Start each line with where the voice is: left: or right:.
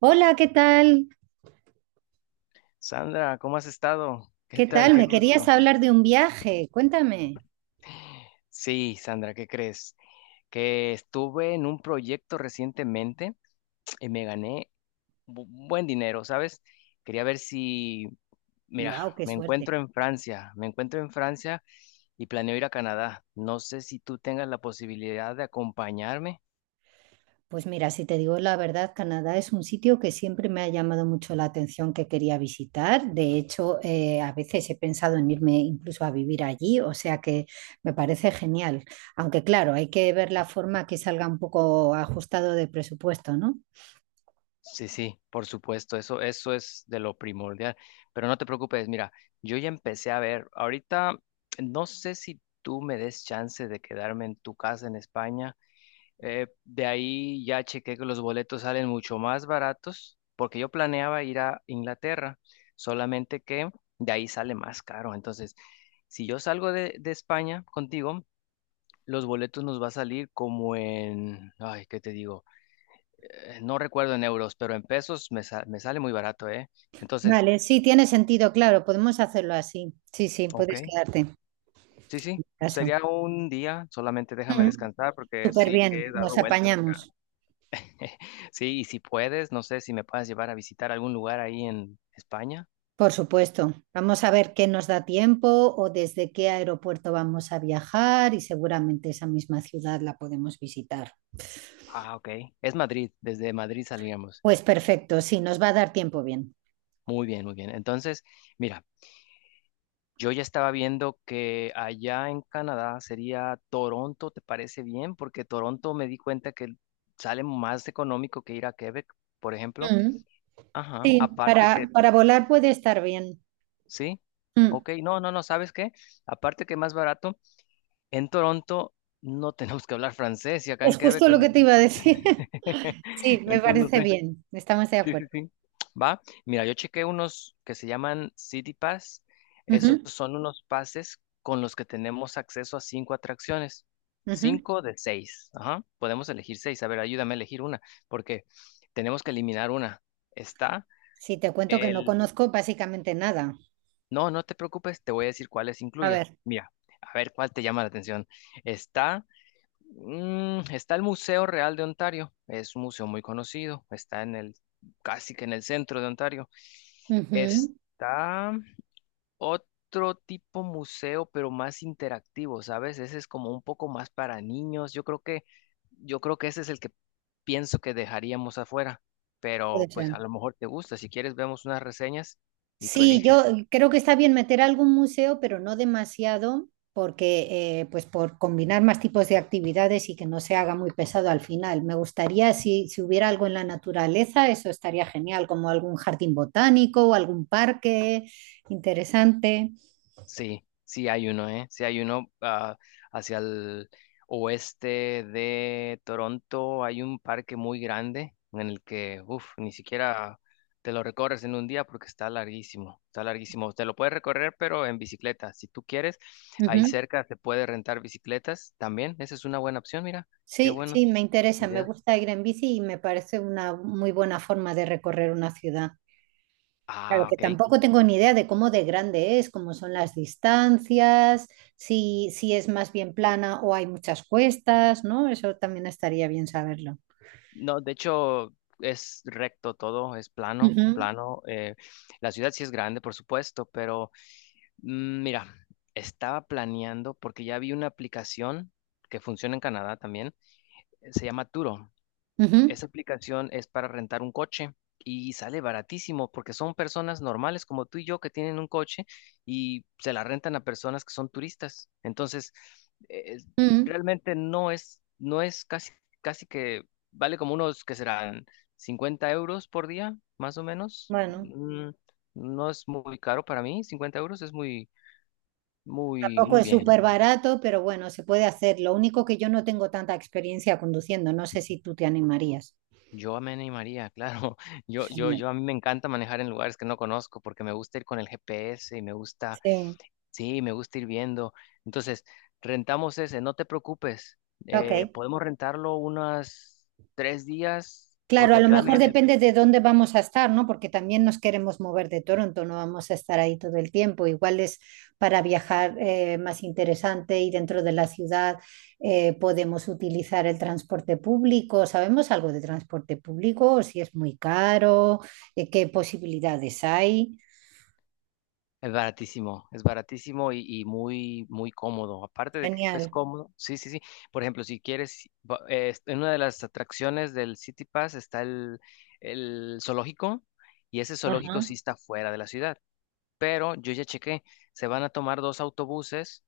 right: Hola, ¿qué tal?
left: Sandra, ¿cómo has estado? ¿Qué
right: ¿Qué ¿Qué
left: tal?
right: tal? Me
left: Qué
right: tal? Querías
left: gusto.
right: hablar de un viaje. Cuéntame.
left: Sí, Sandra, ¿qué crees? Que estuve en un proyecto recientemente y me gané buen dinero, ¿sabes? Quería ver si, mira,
right: ¡Wow, qué
left: me
right: suerte!
left: encuentro en Francia, me encuentro en Francia y planeo ir a Canadá. No sé si tú tengas la posibilidad de acompañarme.
right: Pues mira, si te digo la verdad, Canadá es un sitio que siempre me ha llamado mucho la atención que quería visitar. De hecho, a veces he pensado en irme incluso a vivir allí, o sea que me parece genial. Aunque claro, hay que ver la forma que salga un poco ajustado de presupuesto, ¿no?
left: Sí, sí, por supuesto, eso es de lo primordial. Pero no te preocupes, mira, yo ya empecé a ver, ahorita no sé si tú me des chance de quedarme en tu casa en España. De ahí ya chequé que los boletos salen mucho más baratos, porque yo planeaba ir a Inglaterra, solamente que de ahí sale más caro. Entonces, si yo salgo de España contigo, los boletos nos va a salir como en, ay, ¿qué te digo? No recuerdo en euros, pero en pesos me sale muy barato, ¿eh? Entonces,
right: Vale, sí, tiene sentido, claro, podemos hacerlo así. Sí, sí,
left: ok,
right: puedes quedarte en
left: sí, sí,
right: casa.
left: sería un día, solamente déjame
right: Mm, mm,
left: descansar porque
right: súper
left: sí
right: bien,
left: que he dado
right: nos
left: vueltas acá.
right: apañamos.
left: Sí, y si puedes, no sé si me puedas llevar a visitar algún lugar ahí en España.
right: Por supuesto, vamos a ver qué nos da tiempo o desde qué aeropuerto vamos a viajar y seguramente esa misma ciudad la podemos visitar.
left: Ah, ok. Es Madrid, desde Madrid salíamos.
right: Pues perfecto, sí, nos va a dar tiempo bien.
left: Muy bien, muy bien. Entonces, mira, yo ya estaba viendo que allá en Canadá sería Toronto, ¿te parece bien? Porque Toronto me di cuenta que sale más económico que ir a Quebec, por ejemplo.
right: Mm,
left: Ajá,
right: sí,
left: aparte que,
right: para volar puede estar bien.
left: sí,
right: Mm,
left: ok, no, no, no, ¿sabes qué? Aparte que más barato, en Toronto no tenemos que hablar francés y acá
right: Es
left: en Quebec,
right: justo lo que te iba a decir. Sí, me
left: entonces no
right: parece
left: sé,
right: bien, estamos de
left: sí, sí,
right: acuerdo.
left: sí, va. Mira, yo chequé unos que se llaman City Pass, esos
right: Ujú,
left: son unos pases con los que tenemos acceso a cinco atracciones,
right: ujú.
left: cinco de seis, ajá, podemos elegir seis, a ver, ayúdame a elegir una, porque tenemos que eliminar una, está...
right: Sí, te cuento que no
left: El,
right: conozco básicamente nada.
left: No, no te preocupes, te voy a decir cuáles
right: A
left: incluye.
right: ver,
left: Mira, a ver cuál te llama la atención. Está, está el Museo Real de Ontario, es un museo muy conocido, está casi que en el centro de Ontario.
right: ujú,
left: Está otro tipo museo, pero más interactivo, ¿sabes? Ese es como un poco más para niños. Yo creo que ese es el que pienso que dejaríamos afuera, pero
right: puede
left: pues
right: ser.
left: a lo mejor te gusta. Si quieres, vemos unas reseñas y tú
right: Sí,
left: eliges.
right: yo creo que está bien meter algún museo, pero no demasiado, porque pues por combinar más tipos de actividades y que no se haga muy pesado al final. Me gustaría si, si hubiera algo en la naturaleza, eso estaría genial, como algún jardín botánico o algún parque interesante.
left: Sí, sí hay uno, ¿eh? Sí hay uno hacia el oeste de Toronto. Hay un parque muy grande en el que, uff, ni siquiera te lo recorres en un día porque está larguísimo, está larguísimo. Te lo puedes recorrer, pero en bicicleta, si tú quieres. Ahí
right: Ujú.
left: cerca se puede rentar bicicletas también. Esa es una buena opción, mira, qué
right: Sí,
left: buenas
right: sí, me interesa, me
left: ideas.
right: gusta ir en bici y me parece una muy buena forma de recorrer una ciudad. Claro,
left: Ah,
right: que
left: ok.
right: tampoco tengo ni idea de cómo de grande es, cómo son las distancias, si es más bien plana o hay muchas cuestas, ¿no? Eso también estaría bien saberlo.
left: No, de hecho es recto todo, es plano,
right: Ujú,
left: plano. La ciudad sí es grande, por supuesto, pero mira, estaba planeando porque ya vi una aplicación que funciona en Canadá también. Se llama Turo.
right: ujú,
left: Esa aplicación es para rentar un coche y sale baratísimo porque son personas normales como tú y yo que tienen un coche y se la rentan a personas que son turistas. Entonces, eh,
right: ujú.
left: realmente no es casi, casi que vale como unos que serán 50 euros por día, más o menos.
right: Bueno,
left: No es muy caro para mí, 50 euros es muy muy,
right: tampoco
left: muy
right: es
left: bien.
right: súper barato, pero bueno, se puede hacer. Lo único que yo no tengo tanta experiencia conduciendo, no sé si tú te animarías.
left: Yo me animaría, claro. Yo, yo,
right: Genial.
left: yo a mí me encanta manejar en lugares que no conozco porque me gusta ir con el GPS y me gusta,
right: Sí,
left: sí, me gusta ir viendo. Entonces, rentamos ese, no te preocupes.
right: ok.
left: Podemos rentarlo unas 3 días
right: Claro,
left: porque
right: a
left: el
right: lo
left: plan,
right: mejor depende de dónde vamos a estar, ¿no? Porque también nos queremos mover de Toronto, no vamos a estar ahí todo el tiempo. Igual es para viajar más interesante y dentro de la ciudad podemos utilizar el transporte público. ¿Sabemos algo de transporte público? ¿Si es muy caro? ¿Qué posibilidades hay?
left: es baratísimo, es baratísimo muy, muy cómodo. Aparte de que es
right: Genial.
left: cómodo, sí, sí, sí. Por ejemplo, si quieres, en una de las atracciones del City Pass está el zoológico y ese zoológico sí
right: Ajá.
left: está fuera de la ciudad. Pero yo ya chequé, se van a tomar dos autobuses.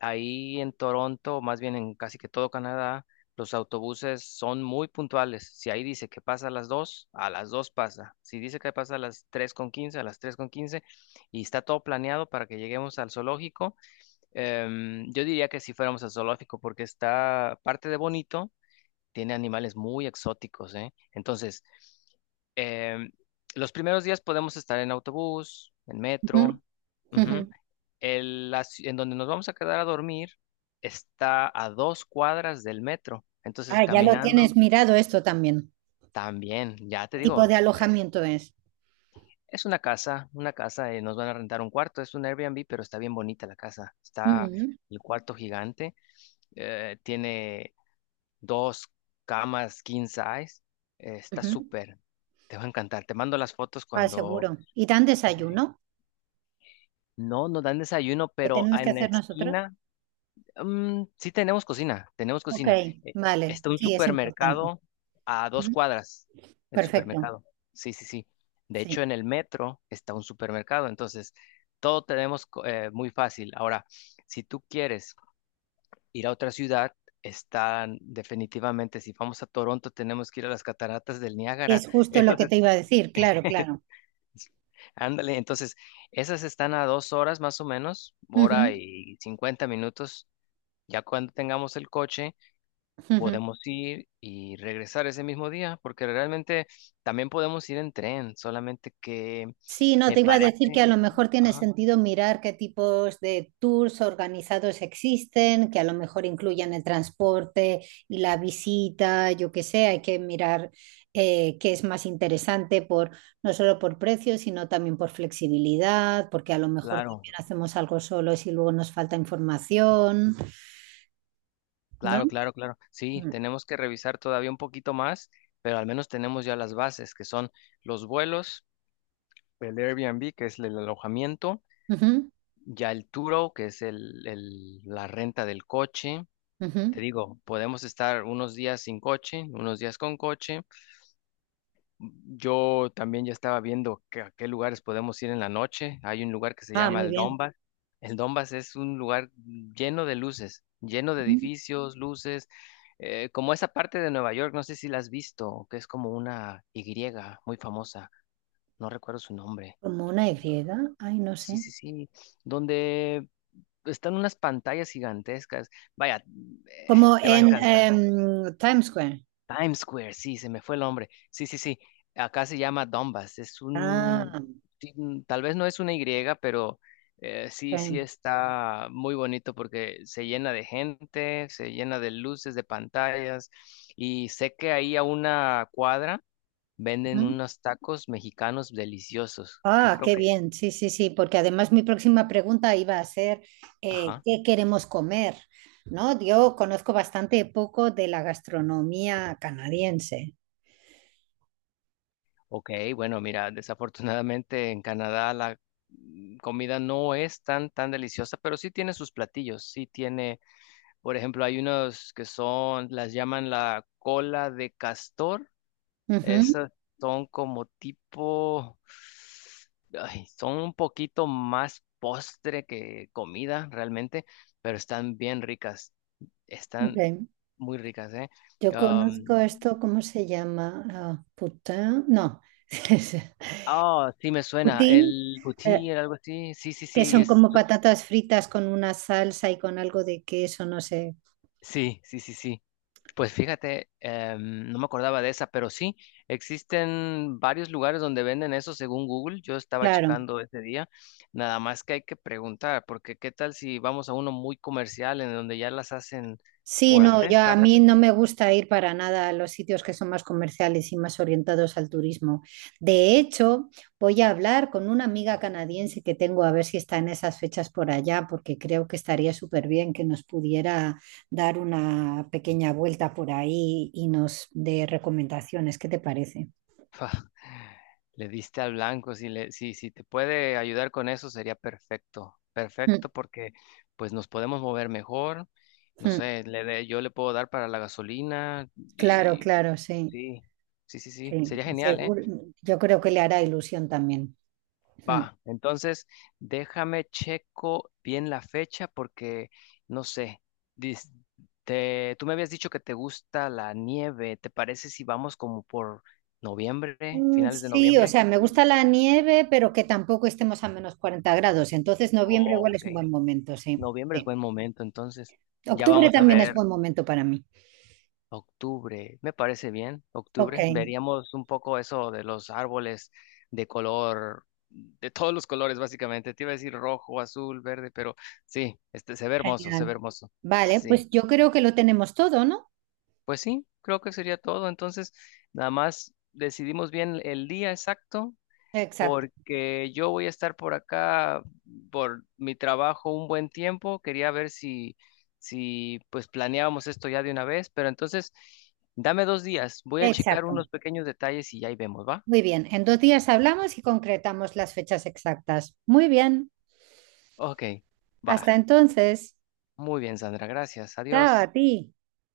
left: Ahí en Toronto, más bien en casi que todo Canadá, los autobuses son muy puntuales. Si ahí dice que pasa a las 2 pasa. Si dice que pasa a las 3 con 15, a las 3 con 15 y está todo planeado para que lleguemos al zoológico. Yo diría que si fuéramos al zoológico, porque está parte de bonito, tiene animales muy exóticos, ¿eh? Entonces, em, los primeros días podemos estar en autobús, en
right: Ujú,
left: metro.
right: ujú.
left: Ujú, en donde nos vamos a quedar a dormir está a 2 cuadras del metro. Entonces,
right: Ah, ya lo tienes
left: caminando
right: mirado esto también.
left: también, ya te
right: ¿Qué
left: digo,
right: tipo de
left: es eh,
right: alojamiento es?
left: es una casa, nos van a rentar un cuarto, es un Airbnb, pero está bien bonita la casa. Está
right: Ujú,
left: el cuarto gigante, tiene dos camas king size, está
right: ujú.
left: súper, te va a encantar. Te mando las fotos
right: Ah,
left: cuando...
right: seguro. ¿Y dan
left: Sí, sí, sí.
right: desayuno?
left: No, nos dan desayuno,
right: ¿Lo
left: pero
right: tenemos que
left: en la
right: hacer nosotros?
left: esquina sí tenemos cocina, tenemos
right: Ok,
left: cocina.
right: vale,
left: Está un
right: sí, es importante.
left: supermercado a dos
right: Ujú,
left: cuadras, el
right: perfecto,
left: supermercado. Sí, sí, sí. De
right: sí.
left: hecho, en el metro está un supermercado, entonces todo tenemos muy fácil. Ahora, si tú quieres ir a otra ciudad, están definitivamente, si vamos a Toronto, tenemos que ir a las cataratas del Niágara.
right: Es justo lo
left: Esas,
right: que te iba a decir, claro, claro.
left: ándale, entonces, esas están a 2 horas más o menos,
right: Ujú,
left: hora y 50 minutos. Ya cuando tengamos el coche,
right: ujú.
left: podemos ir y regresar ese mismo día, porque realmente también podemos ir en tren, solamente que
right: Sí, no,
left: me
right: te iba a decir que a
left: parece,
right: lo mejor tiene
left: ajá,
right: sentido mirar qué tipos de tours organizados existen, que a lo mejor incluyan el transporte y la visita, yo qué sé, hay que mirar qué es más interesante por, no solo por precio, sino también por flexibilidad, porque a lo mejor
left: claro,
right: también hacemos algo solo si luego nos falta información, ¿no?
left: claro, claro, claro. Sí,
right: Mm.
left: tenemos que revisar todavía un poquito más, pero al menos tenemos ya las bases, que son los vuelos, el Airbnb, que es el alojamiento,
right: Ujú,
left: ya el Turo, que es la renta del coche.
right: ujú.
left: Te digo, podemos estar unos días sin coche, unos días con coche. Yo también ya estaba viendo que a qué lugares podemos ir en la noche. Hay un lugar que se
right: Ah,
left: llama
right: muy
left: el
right: bien.
left: Dombas. El Dombas es un lugar lleno de luces, lleno de
right: Ujú.
left: edificios, luces, como esa parte de Nueva York, no sé si la has visto, que es como una Y muy famosa, no recuerdo su nombre.
right: Como una Y, ay, no
left: Sí,
right: sé.
left: sí, sí, donde están unas pantallas gigantescas. Vaya, eh,
right: Como
left: te va a
right: en
left: encantar.
right: Times Square.
left: Times Square, sí, se me fue el nombre. Sí, sí, sí. Acá se llama Donbass. Es
right: Ah,
left: un, ti- mm, tal vez no es una Y, pero sí, sí
right: ok.
left: está muy bonito porque se llena de gente, se llena de luces, de pantallas. Y sé que ahí a una cuadra venden
right: Ujú.
left: unos tacos mexicanos deliciosos, que
right: Ah,
left: creo
right: qué
left: que,
right: bien, sí, sí, sí, porque además mi próxima pregunta iba a ser,
left: ajá.
right: ¿qué queremos comer? ¿No? Yo conozco bastante poco de la gastronomía canadiense.
left: Ok, bueno, mira, desafortunadamente en Canadá la comida no es tan, tan deliciosa, pero sí tiene sus platillos, sí tiene. Por ejemplo, hay unos que son, las llaman la cola de castor.
right: Ujú,
left: Esas son como tipo, ay, son un poquito más postre que comida realmente, pero están bien ricas.
right: ok.
left: Están muy ricas, ¿eh?
right: Yo conozco
left: Am,
right: esto, ¿cómo se llama? Ah, putin, no,
left: Ah, sí me suena.
right: Putin.
left: El
right: eh,
left: poutine, era algo así. Sí, sí,
right: que
left: sí.
right: son como patatas fritas con una salsa y con algo de queso, no sé.
left: Sí, sí, sí, sí. Pues fíjate, no me acordaba de esa, pero sí, existen varios lugares donde venden eso según Google. Yo estaba
right: Claro.
left: checando ese día, nada más que hay que preguntar, porque qué tal si vamos a uno muy comercial en donde ya las hacen
right: Sí,
left: por
right: no,
left: hacer,
right: yo a
left: ¿sabes?
right: mí no me gusta ir para nada a los sitios que son más comerciales y más orientados al turismo. De hecho, voy a hablar con una amiga canadiense que tengo a ver si está en esas fechas por allá, porque creo que estaría súper bien que nos pudiera dar una pequeña vuelta por ahí y nos dé recomendaciones. ¿Qué te parece?
left: Le diste al blanco, si le, si, si te puede ayudar con eso sería perfecto,
right: Mm,
left: perfecto porque pues nos podemos mover mejor, no
right: mm.
left: sé, yo le puedo dar para la gasolina
right: Claro,
left: y
right: claro, sí,
left: sí, sí, sí, sí,
right: sí.
left: sería genial, ¿eh?
right: Seguro, yo creo que le hará ilusión también. Mm.
left: Va, entonces déjame checo bien la fecha porque no sé. dis- tú me habías dicho que te gusta la nieve. ¿Te parece si vamos como por noviembre,
right: Mm,
left: finales de
right: sí, o
left: noviembre?
right: sea, me gusta la nieve, pero que tampoco estemos a -40 grados. Entonces, noviembre
left: Oh,
right: igual
left: ok.
right: es un buen momento, sí.
left: Noviembre es
right: Sí.
left: buen momento, entonces ya
right: Octubre
left: vamos a
right: también es
left: ver.
right: buen momento para mí.
left: Octubre, me parece bien,
right: Ok,
left: octubre. Veríamos un poco eso de los árboles de color, de todos los colores básicamente. Te iba a decir rojo, azul, verde, pero sí, este se ve hermoso, se ve
right: genial.
left: hermoso.
right: Vale,
left: Sí,
right: pues yo creo que lo tenemos todo, ¿no?
left: pues sí, creo que sería todo. Entonces, nada más decidimos bien el día exacto
right: Exacto,
left: porque yo voy a estar por acá por mi trabajo un buen tiempo. Quería ver si, si pues planeábamos esto ya de una vez, pero entonces dame 2 días. Voy a checar
right: exacto.
left: unos pequeños detalles y ya ahí vemos, ¿va?
right: Muy bien, en 2 días hablamos y concretamos las fechas exactas. Muy bien,
left: Ok, va.
right: hasta entonces.
left: Muy bien, Sandra, gracias.
right: Chao a
left: Adiós.
right: ti.